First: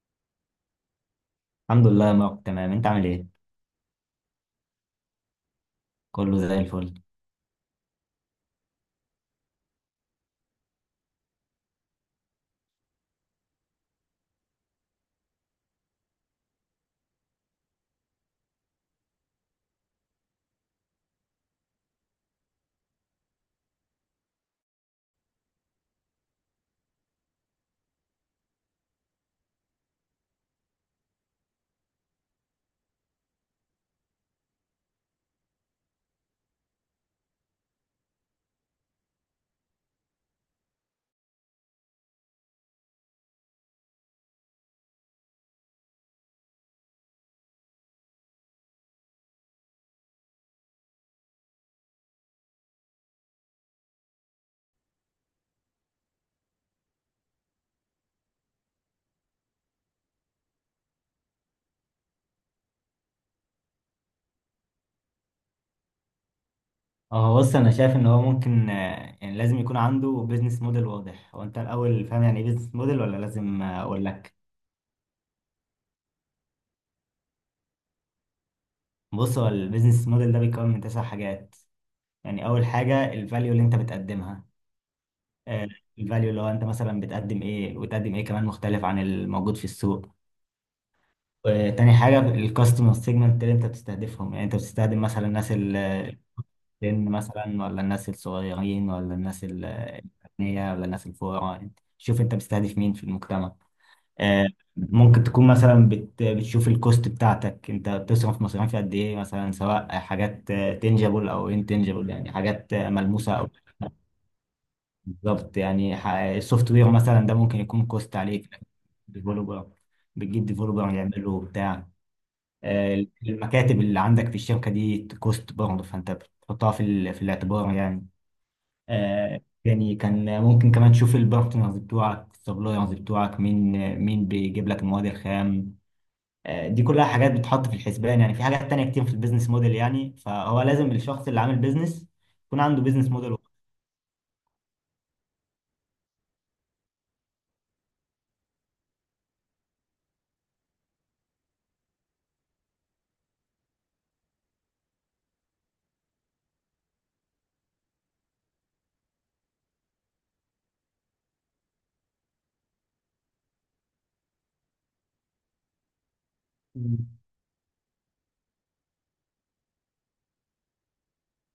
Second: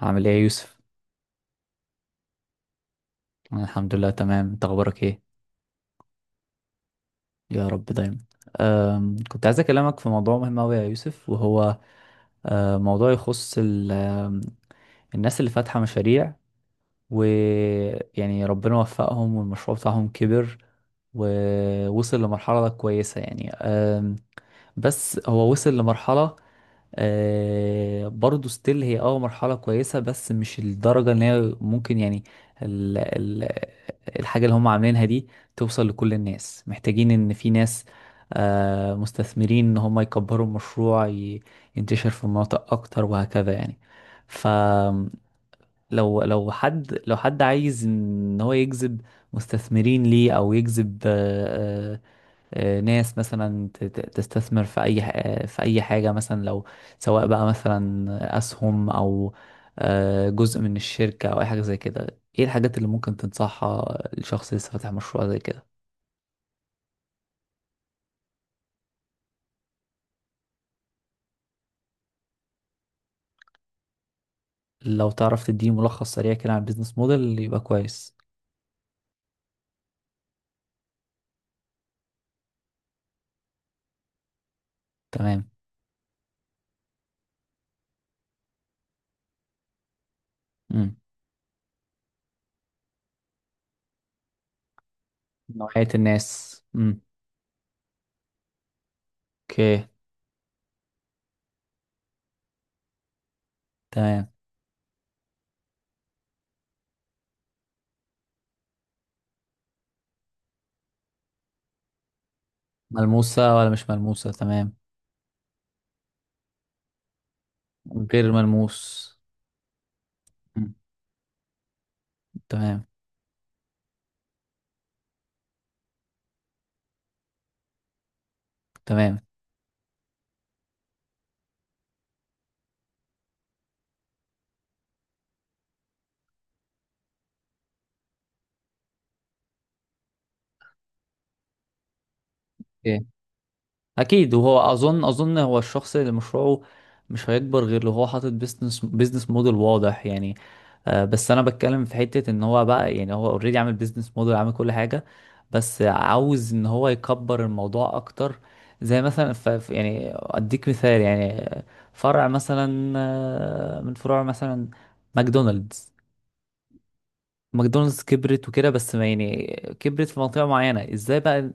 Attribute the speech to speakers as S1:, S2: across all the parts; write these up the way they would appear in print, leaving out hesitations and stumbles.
S1: عامل ايه يا يوسف؟
S2: الحمد لله يا مارك، تمام. انت عامل ايه؟
S1: أنا الحمد لله تمام، انت اخبارك ايه؟
S2: كله زي الفل.
S1: يا رب دايما. كنت عايز اكلمك في موضوع مهم اوي يا يوسف، وهو موضوع يخص الناس اللي فاتحة مشاريع، ويعني ربنا وفقهم والمشروع بتاعهم كبر ووصل لمرحلة كويسة، يعني بس هو وصل لمرحلة برضو ستيل هي مرحلة كويسة، بس مش الدرجة اللي هي ممكن، يعني ال ال الحاجة اللي هم عاملينها دي توصل لكل الناس، محتاجين ان في ناس مستثمرين ان هم يكبروا المشروع، ينتشر في مناطق اكتر وهكذا يعني. فلو لو حد عايز ان هو يجذب مستثمرين ليه او يجذب ناس مثلا تستثمر في اي في اي حاجه، مثلا لو سواء بقى مثلا اسهم، او جزء من الشركه، او اي حاجه زي كده. ايه الحاجات اللي ممكن تنصحها لشخص لسه فاتح مشروع زي كده؟
S2: اه، بص، انا شايف ان هو ممكن، يعني لازم يكون عنده بيزنس موديل واضح. هو انت الاول فاهم يعني ايه بيزنس موديل ولا لازم اقول لك؟
S1: لو تعرف تديه ملخص سريع كده عن البيزنس موديل يبقى كويس.
S2: بص، هو البيزنس موديل ده بيتكون من تسع حاجات. يعني اول حاجه الفاليو اللي انت بتقدمها.
S1: تمام.
S2: الفاليو اللي هو انت مثلا بتقدم ايه، وتقدم ايه كمان مختلف عن الموجود في السوق.
S1: امم.
S2: تاني حاجه الكاستمر سيجمنت اللي انت بتستهدفهم. يعني انت بتستخدم مثلا الناس،
S1: نوعيه الناس. امم.
S2: سن مثلا، ولا الناس الصغيرين ولا الناس
S1: اوكي.
S2: الأغنياء ولا الناس الفقراء. انت شوف انت مستهدف مين في المجتمع.
S1: تمام.
S2: آه، ممكن تكون مثلا بتشوف الكوست بتاعتك. انت بتصرف مصاريف قد ايه مثلا، سواء حاجات تنجبل او انتنجبل، يعني حاجات ملموسه او
S1: ملموسه ولا مش ملموسه؟ تمام.
S2: بالظبط يعني. السوفت وير مثلا ده ممكن يكون كوست
S1: غير
S2: عليك.
S1: ملموس.
S2: ديفلوبر، بتجيب
S1: مم.
S2: ديفلوبر يعمله بتاع.
S1: تمام.
S2: المكاتب اللي عندك في الشركه دي كوست برضه، فانت بتحطها في في الاعتبار يعني.
S1: تمام.
S2: آه، يعني كان ممكن كمان تشوف البارتنرز بتوعك، السبلايرز بتوعك، مين مين بيجيب لك المواد الخام. آه، دي كلها حاجات بتحط في الحسبان. يعني في حاجات تانية كتير في البيزنس موديل يعني، فهو لازم الشخص اللي عامل بيزنس يكون عنده
S1: اوكي.
S2: بيزنس موديل.
S1: اكيد. وهو اظن هو الشخص اللي مشروعه مش هيكبر غير لو هو حاطط بيزنس موديل واضح، يعني بس انا بتكلم في حتة ان هو بقى، يعني هو اوريدي عامل بيزنس موديل، عامل كل حاجة، بس عاوز ان هو يكبر الموضوع اكتر. زي مثلا يعني اديك مثال، يعني فرع مثلا من فروع مثلا ماكدونالدز ماكدونالدز كبرت وكده، بس ما يعني كبرت في منطقة معينة. ازاي بقى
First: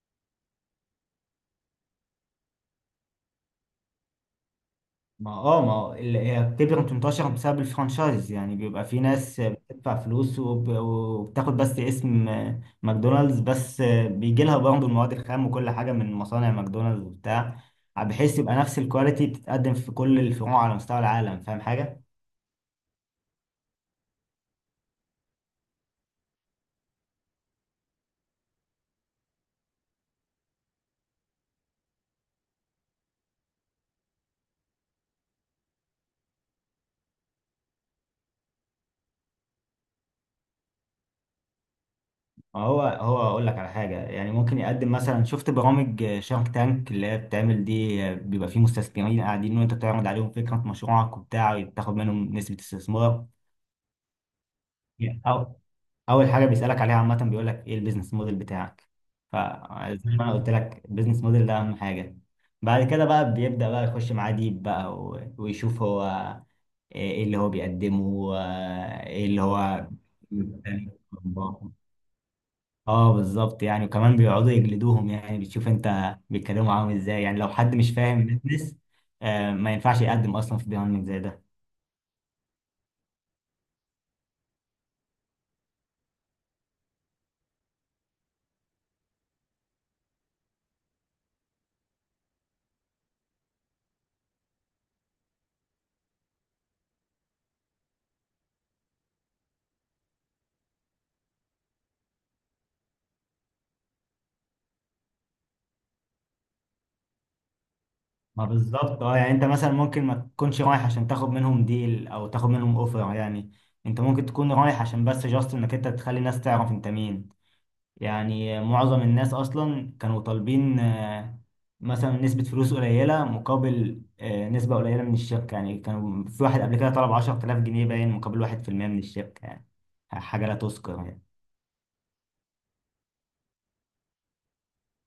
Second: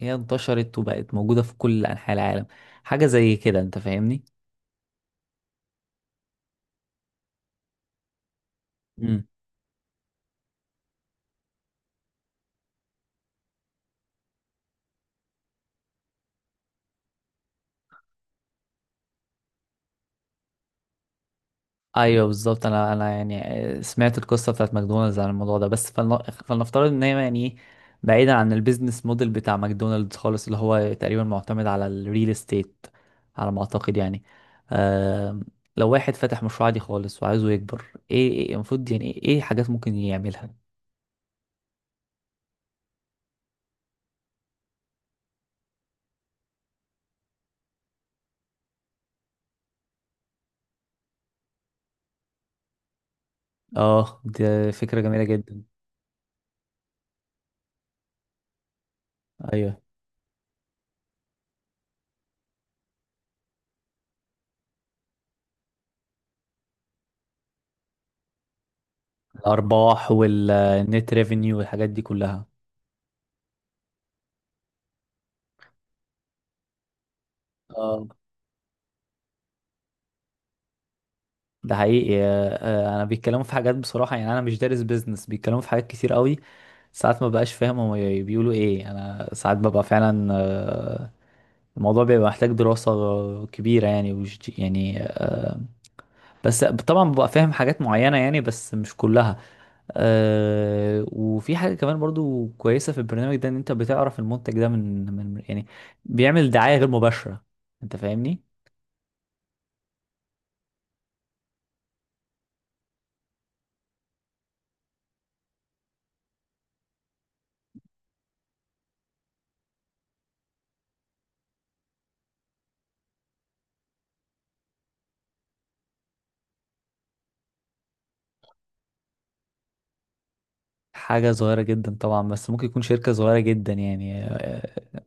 S1: هي انتشرت وبقت موجودة في كل أنحاء العالم؟ حاجة زي كده، انت فاهمني.
S2: ما هو اللي هي بتبقى بتنتشر بسبب الفرانشايز. يعني بيبقى في
S1: مم.
S2: ناس بتدفع فلوس وبتاخد بس اسم ماكدونالدز بس. بيجي لها برضه المواد الخام وكل حاجة من مصانع ماكدونالدز وبتاع، بحيث يبقى نفس الكواليتي بتتقدم في كل الفروع على مستوى العالم. فاهم حاجة؟
S1: ايوه بالظبط، انا يعني سمعت القصة بتاعت ماكدونالدز عن الموضوع ده، بس فلنفترض ان هي، يعني بعيدا عن البيزنس موديل بتاع ماكدونالدز خالص، اللي هو تقريبا معتمد على الريل استيت على ما اعتقد يعني. آم، لو واحد فتح مشروع عادي خالص وعايزه يكبر، ايه المفروض، يعني ايه حاجات ممكن يعملها؟
S2: ما هو اقول لك على حاجة. يعني ممكن يقدم مثلا، شفت برامج شارك تانك اللي هي بتعمل دي؟ بيبقى فيه مستثمرين قاعدين، وانت بتعرض عليهم فكرة مشروعك وبتاع، وبتاخد منهم نسبة استثمار.
S1: اه، دي فكرة جميلة
S2: او
S1: جدا.
S2: اول حاجه بيسالك عليها عامه بيقول لك ايه البيزنس موديل بتاعك.
S1: ايوه،
S2: فزي ما انا قلت لك، البيزنس موديل ده اهم حاجه. بعد كده بقى بيبدا بقى يخش معاه ديب بقى ويشوف هو ايه اللي هو بيقدمه وايه اللي هو.
S1: الارباح والنت ريفينيو والحاجات دي كلها.
S2: اه بالظبط يعني. وكمان بيقعدوا يجلدوهم. يعني بتشوف انت بيتكلموا معاهم ازاي. يعني لو حد مش
S1: اه،
S2: فاهم البيزنس ما ينفعش يقدم اصلا في بيهايند زي ده.
S1: ده حقيقي. انا بيتكلموا في حاجات بصراحة، يعني انا مش دارس بيزنس، بيتكلموا في حاجات كتير قوي ساعات ما بقاش فاهم هم بيقولوا ايه، انا ساعات ببقى فعلا الموضوع بيبقى محتاج دراسة كبيرة، يعني وش يعني بس طبعا ببقى فاهم حاجات معينة، يعني بس مش كلها. وفي حاجة كمان برضو كويسة في البرنامج ده، ان انت بتعرف المنتج ده من يعني بيعمل دعاية غير مباشرة، انت فاهمني.
S2: ما بالظبط. اه يعني انت مثلا ممكن ما تكونش رايح عشان تاخد منهم ديل او تاخد منهم اوفر يعني. انت ممكن تكون رايح عشان بس جاست انك انت تخلي الناس تعرف انت مين. يعني معظم الناس اصلا كانوا طالبين مثلا نسبة فلوس قليلة مقابل نسبة قليلة من الشركة يعني. كانوا في واحد قبل كده طلب 10000 جنيه باين مقابل 1% من الشركة يعني. حاجة لا تذكر يعني.
S1: حاجة صغيرة جدا طبعا، بس ممكن يكون شركة صغيرة جدا يعني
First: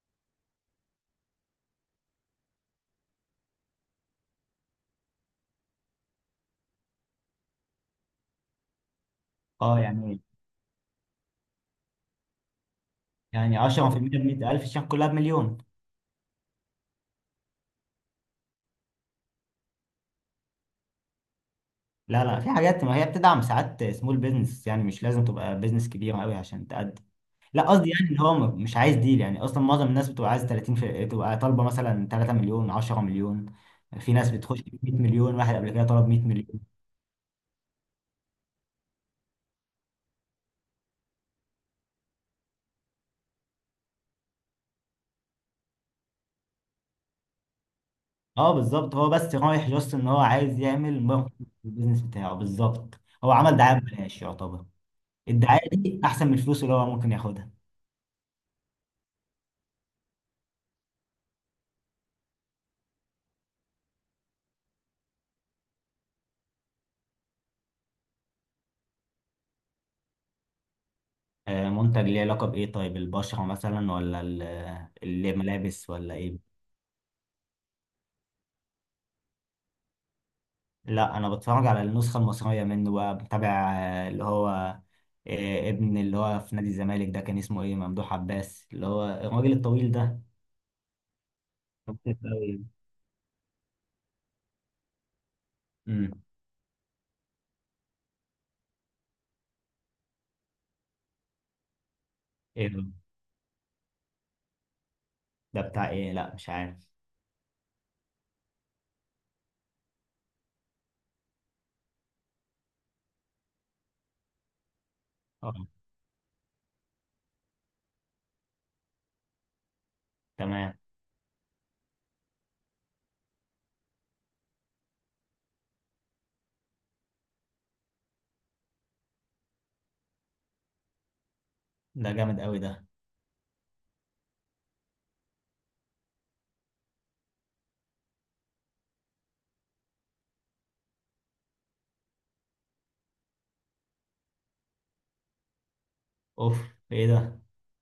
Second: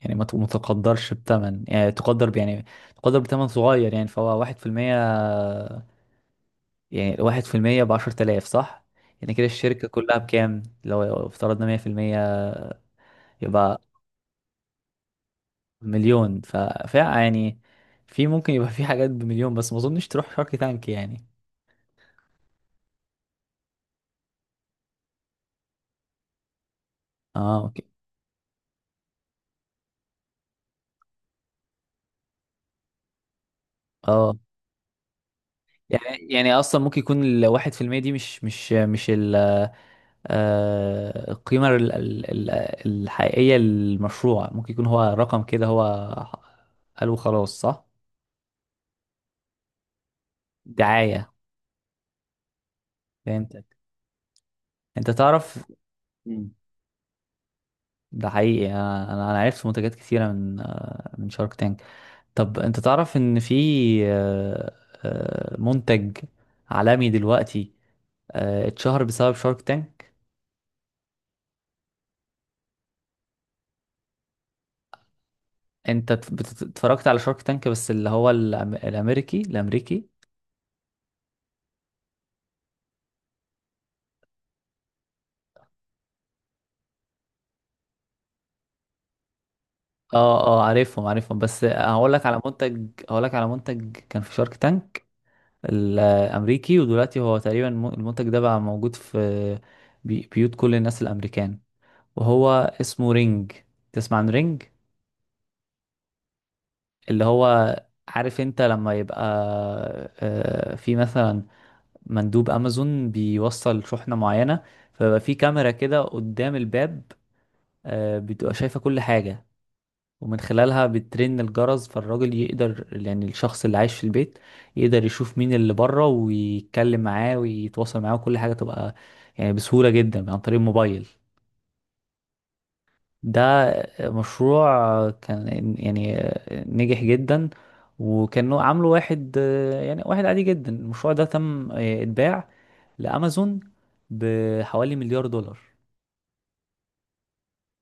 S1: يعني ما ما تقدرش بتمن، يعني تقدر يعني تقدر بتمن صغير، يعني فهو واحد في المية. يعني واحد في المية بعشرة آلاف، صح؟ يعني كده
S2: اه
S1: الشركة كلها
S2: يعني،
S1: بكام؟ لو افترضنا مية في المية،
S2: يعني
S1: يبقى
S2: 10%، ب 100000 الشركة كلها بمليون.
S1: مليون. فيعني في ممكن يبقى في حاجات بمليون، بس ما اظنش تروح شارك تانك يعني.
S2: لا لا، في حاجات ما هي بتدعم ساعات سمول بيزنس يعني. مش لازم تبقى بيزنس كبير قوي عشان تقدم.
S1: اه،
S2: لا
S1: اوكي.
S2: قصدي يعني اللي هو مش عايز ديل يعني. اصلا معظم الناس بتبقى عايز 30 في... تبقى طالبه مثلا 3 مليون، 10 مليون. في ناس
S1: اه،
S2: بتخش ب 100 مليون، واحد قبل كده طلب 100
S1: يعني
S2: مليون.
S1: اصلا ممكن يكون الواحد في المية دي مش ال القيمة الحقيقية للمشروع، ممكن يكون هو رقم كده هو قالوا خلاص، صح.
S2: اه بالظبط، هو بس رايح جاست ان هو عايز يعمل
S1: دعاية.
S2: ماركت البيزنس بتاعه. بالظبط، هو عمل
S1: فهمتك.
S2: دعايه ببلاش يعتبر.
S1: انت تعرف.
S2: الدعايه دي احسن من
S1: مم.
S2: الفلوس اللي هو ممكن ياخدها.
S1: ده حقيقي، انا عرفت منتجات كتيرة من من شارك تانك. طب انت تعرف ان في آه، منتج عالمي دلوقتي اتشهر بسبب شارك تانك.
S2: منتج ليه علاقه بايه؟ طيب البشره مثلا ولا الملابس
S1: انت
S2: ولا ايه؟
S1: اتفرجت على شارك تانك، بس اللي هو الامريكي الامريكي؟
S2: لا، انا بتفرج على النسخه المصريه منه بقى، بتابع اللي هو ابن اللي هو في نادي الزمالك ده. كان اسمه ايه؟ ممدوح عباس، اللي هو الراجل الطويل ده.
S1: اه اه، عارفهم عارفهم، بس هقول
S2: خفيف
S1: لك على
S2: أوي.
S1: منتج هقول لك على منتج كان في شارك تانك
S2: امم.
S1: الامريكي، ودلوقتي هو تقريبا المنتج ده بقى موجود في بيوت كل الناس الامريكان.
S2: ايه
S1: وهو
S2: ده؟
S1: اسمه رينج. تسمع عن رينج؟
S2: ده بتاع ايه؟ لا مش عارف.
S1: اللي هو، عارف انت لما يبقى في مثلا مندوب امازون بيوصل شحنة معينة، فبقى في
S2: اه،
S1: كاميرا كده قدام الباب، بتبقى شايفة كل حاجة. ومن
S2: تمام.
S1: خلالها بترن الجرس فالراجل يقدر، يعني الشخص اللي عايش في البيت يقدر يشوف مين اللي بره ويتكلم معاه ويتواصل معاه، وكل حاجة تبقى يعني بسهولة جدا عن طريق الموبايل.
S2: ده جامد قوي ده.
S1: ده مشروع كان يعني نجح جدا. وكانوا عامله واحد يعني واحد عادي جدا. المشروع ده تم اتباع لأمازون بحوالي مليار دولار.
S2: اوف، ايه ده؟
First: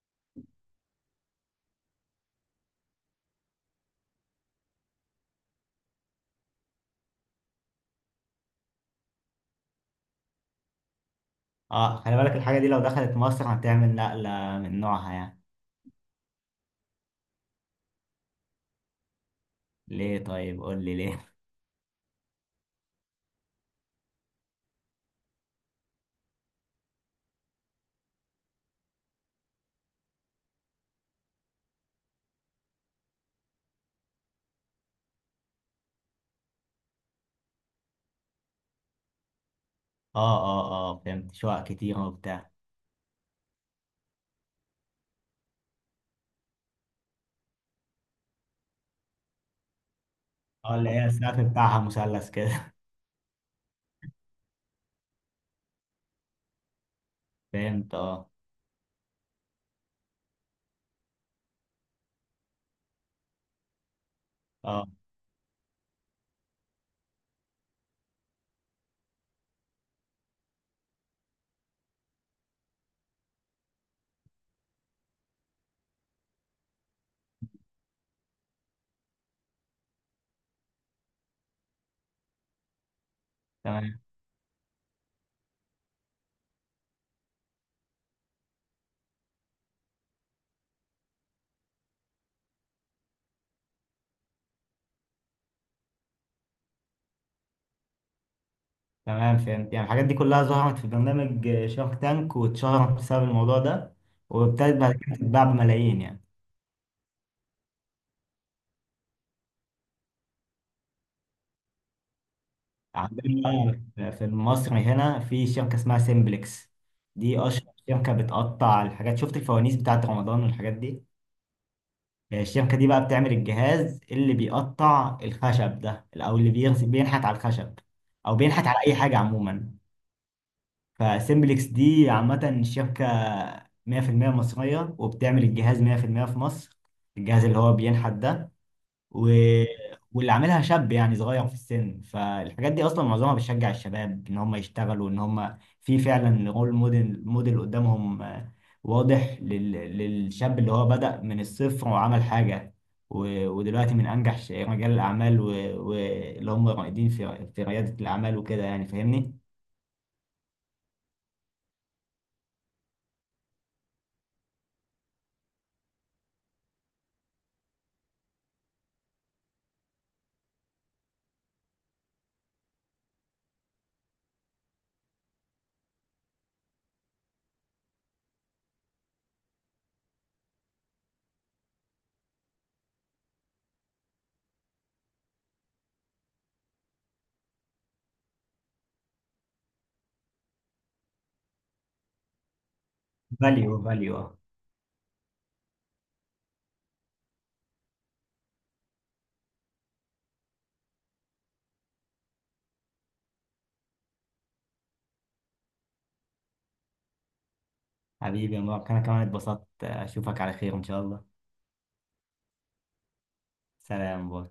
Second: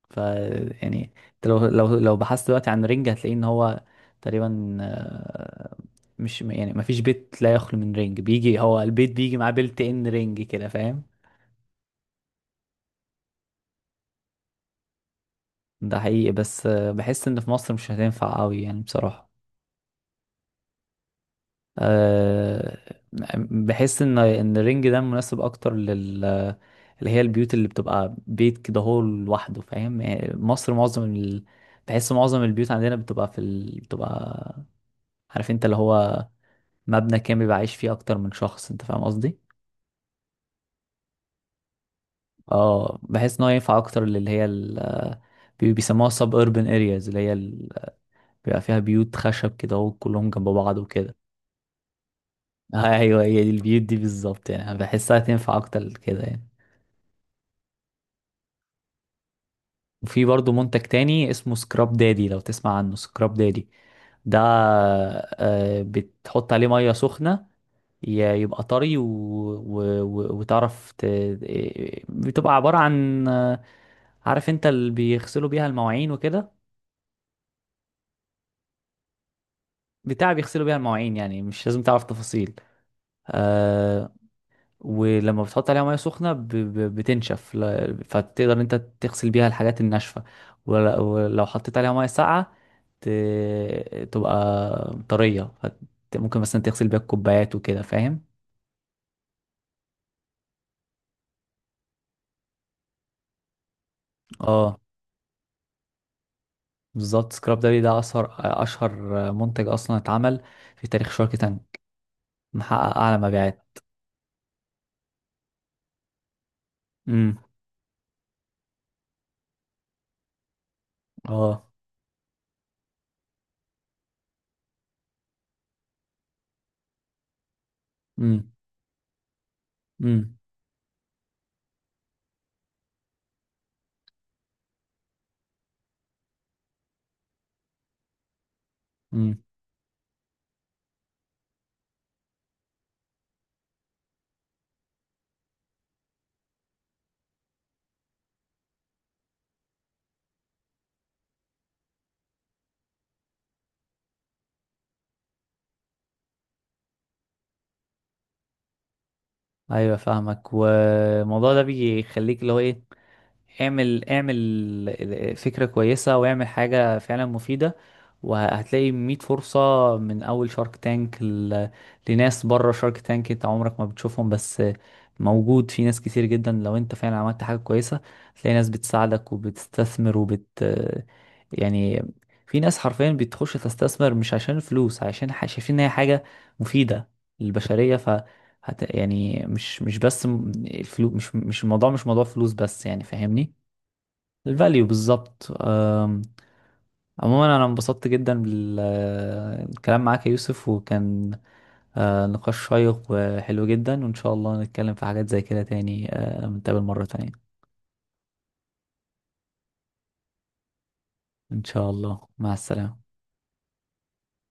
S1: ف يعني انت لو بحثت دلوقتي عن رينج هتلاقي ان هو تقريبا مش يعني ما فيش بيت لا يخلو من رينج. بيجي هو البيت بيجي معاه بيلت ان رينج كده، فاهم.
S2: اه، خلي بالك الحاجه دي لو دخلت مصر هتعمل نقله من نوعها يعني.
S1: ده حقيقي، بس بحس ان في مصر مش هتنفع قوي يعني بصراحة.
S2: ليه طيب؟ قول لي ليه.
S1: آه، بحس ان الرينج ده مناسب اكتر لل اللي هي البيوت اللي بتبقى بيت كده هو لوحده، فاهم يعني. مصر معظم بحس معظم البيوت عندنا بتبقى في بتبقى، عارف انت اللي هو مبنى كامل بيبقى عايش فيه اكتر من شخص، انت فاهم قصدي.
S2: اه اه اه، فهمت، شقق كتير وبتاع.
S1: اه، بحس ان هو ينفع اكتر للي هي بيسموها سب اربن ارياز، اللي هي بيبقى فيها بيوت خشب كده وكلهم جنب
S2: اه،
S1: بعض
S2: اللي هي
S1: وكده.
S2: السقف بتاعها مثلث كده.
S1: ايوه هي دي البيوت دي بالظبط، يعني أنا بحسها تنفع اكتر كده يعني.
S2: فهمت، اه.
S1: وفي برضو منتج تاني اسمه سكراب دادي، لو تسمع عنه. سكراب دادي ده
S2: اه،
S1: بتحط عليه مية سخنة، يبقى طري وتعرف بتبقى عبارة عن عارف انت اللي بيغسلوا بيها المواعين وكده، بتاع بيغسلوا بيها المواعين، يعني مش لازم تعرف تفاصيل.
S2: تمام.
S1: آه، ولما بتحط عليها ميه سخنه بتنشف فتقدر انت تغسل بيها الحاجات الناشفه. ولو حطيت عليها ميه ساقعه تبقى طريه ممكن مثلا تغسل بيها الكوبايات وكده، فاهم.
S2: تمام، فهمت. يعني الحاجات دي كلها ظهرت في برنامج شارك تانك واتشهرت بسبب الموضوع ده، وابتدت
S1: اه
S2: بعد كده تتباع بملايين يعني.
S1: بالظبط، سكراب داري ده اشهر منتج اصلا اتعمل في تاريخ شارك تانك، محقق اعلى
S2: عندنا
S1: مبيعات.
S2: بقى في مصر هنا في شركة اسمها سيمبلكس.
S1: امم.
S2: دي أشهر شركة بتقطع الحاجات. شفت الفوانيس بتاعت رمضان والحاجات دي؟
S1: اه.
S2: الشركة دي بقى بتعمل الجهاز اللي بيقطع الخشب ده، أو اللي بينحت على الخشب، أو
S1: امم.
S2: بينحت على أي حاجة عموما.
S1: امم.
S2: فسيمبلكس دي عامة شبكة 100% مصرية، وبتعمل الجهاز 100% في المية في مصر، الجهاز اللي هو بينحت ده. و...
S1: امم.
S2: واللي عاملها شاب، يعني صغير في السن. فالحاجات دي أصلا معظمها بتشجع الشباب إن هم يشتغلوا، إن هم في فعلا رول موديل قدامهم. واضح لل... للشاب اللي هو بدأ من الصفر وعمل حاجة. و... ودلوقتي من أنجح رجال الأعمال. واللي و... واللي هم رائدين في ريادة الأعمال وكده يعني. فاهمني؟
S1: ايوه فاهمك. والموضوع ده بيخليك اللي هو ايه، اعمل فكرة كويسة، واعمل حاجة فعلا مفيدة، وهتلاقي 100 فرصة. من أول شارك تانك لناس بره شارك تانك انت عمرك ما بتشوفهم، بس موجود في ناس كتير جدا. لو انت فعلا عملت حاجة كويسة هتلاقي ناس بتساعدك وبتستثمر وبت يعني، في ناس حرفيا بتخش تستثمر مش عشان الفلوس، عشان شايفين ان هي حاجة مفيدة للبشرية. ف يعني مش مش بس الفلوس مش مش الموضوع، مش موضوع فلوس بس، يعني فاهمني.
S2: فاليو، فاليو.
S1: الفاليو بالظبط. عموما انا انبسطت جدا بالكلام معاك يا يوسف، وكان نقاش شيق وحلو جدا، وان شاء الله نتكلم في حاجات زي كده تاني، نتقابل مرة تانية.
S2: حبيبي يا مبارك، انا كمان اتبسطت. اشوفك على خير ان شاء الله.
S1: ان شاء الله، مع السلامة.
S2: سلام، باي.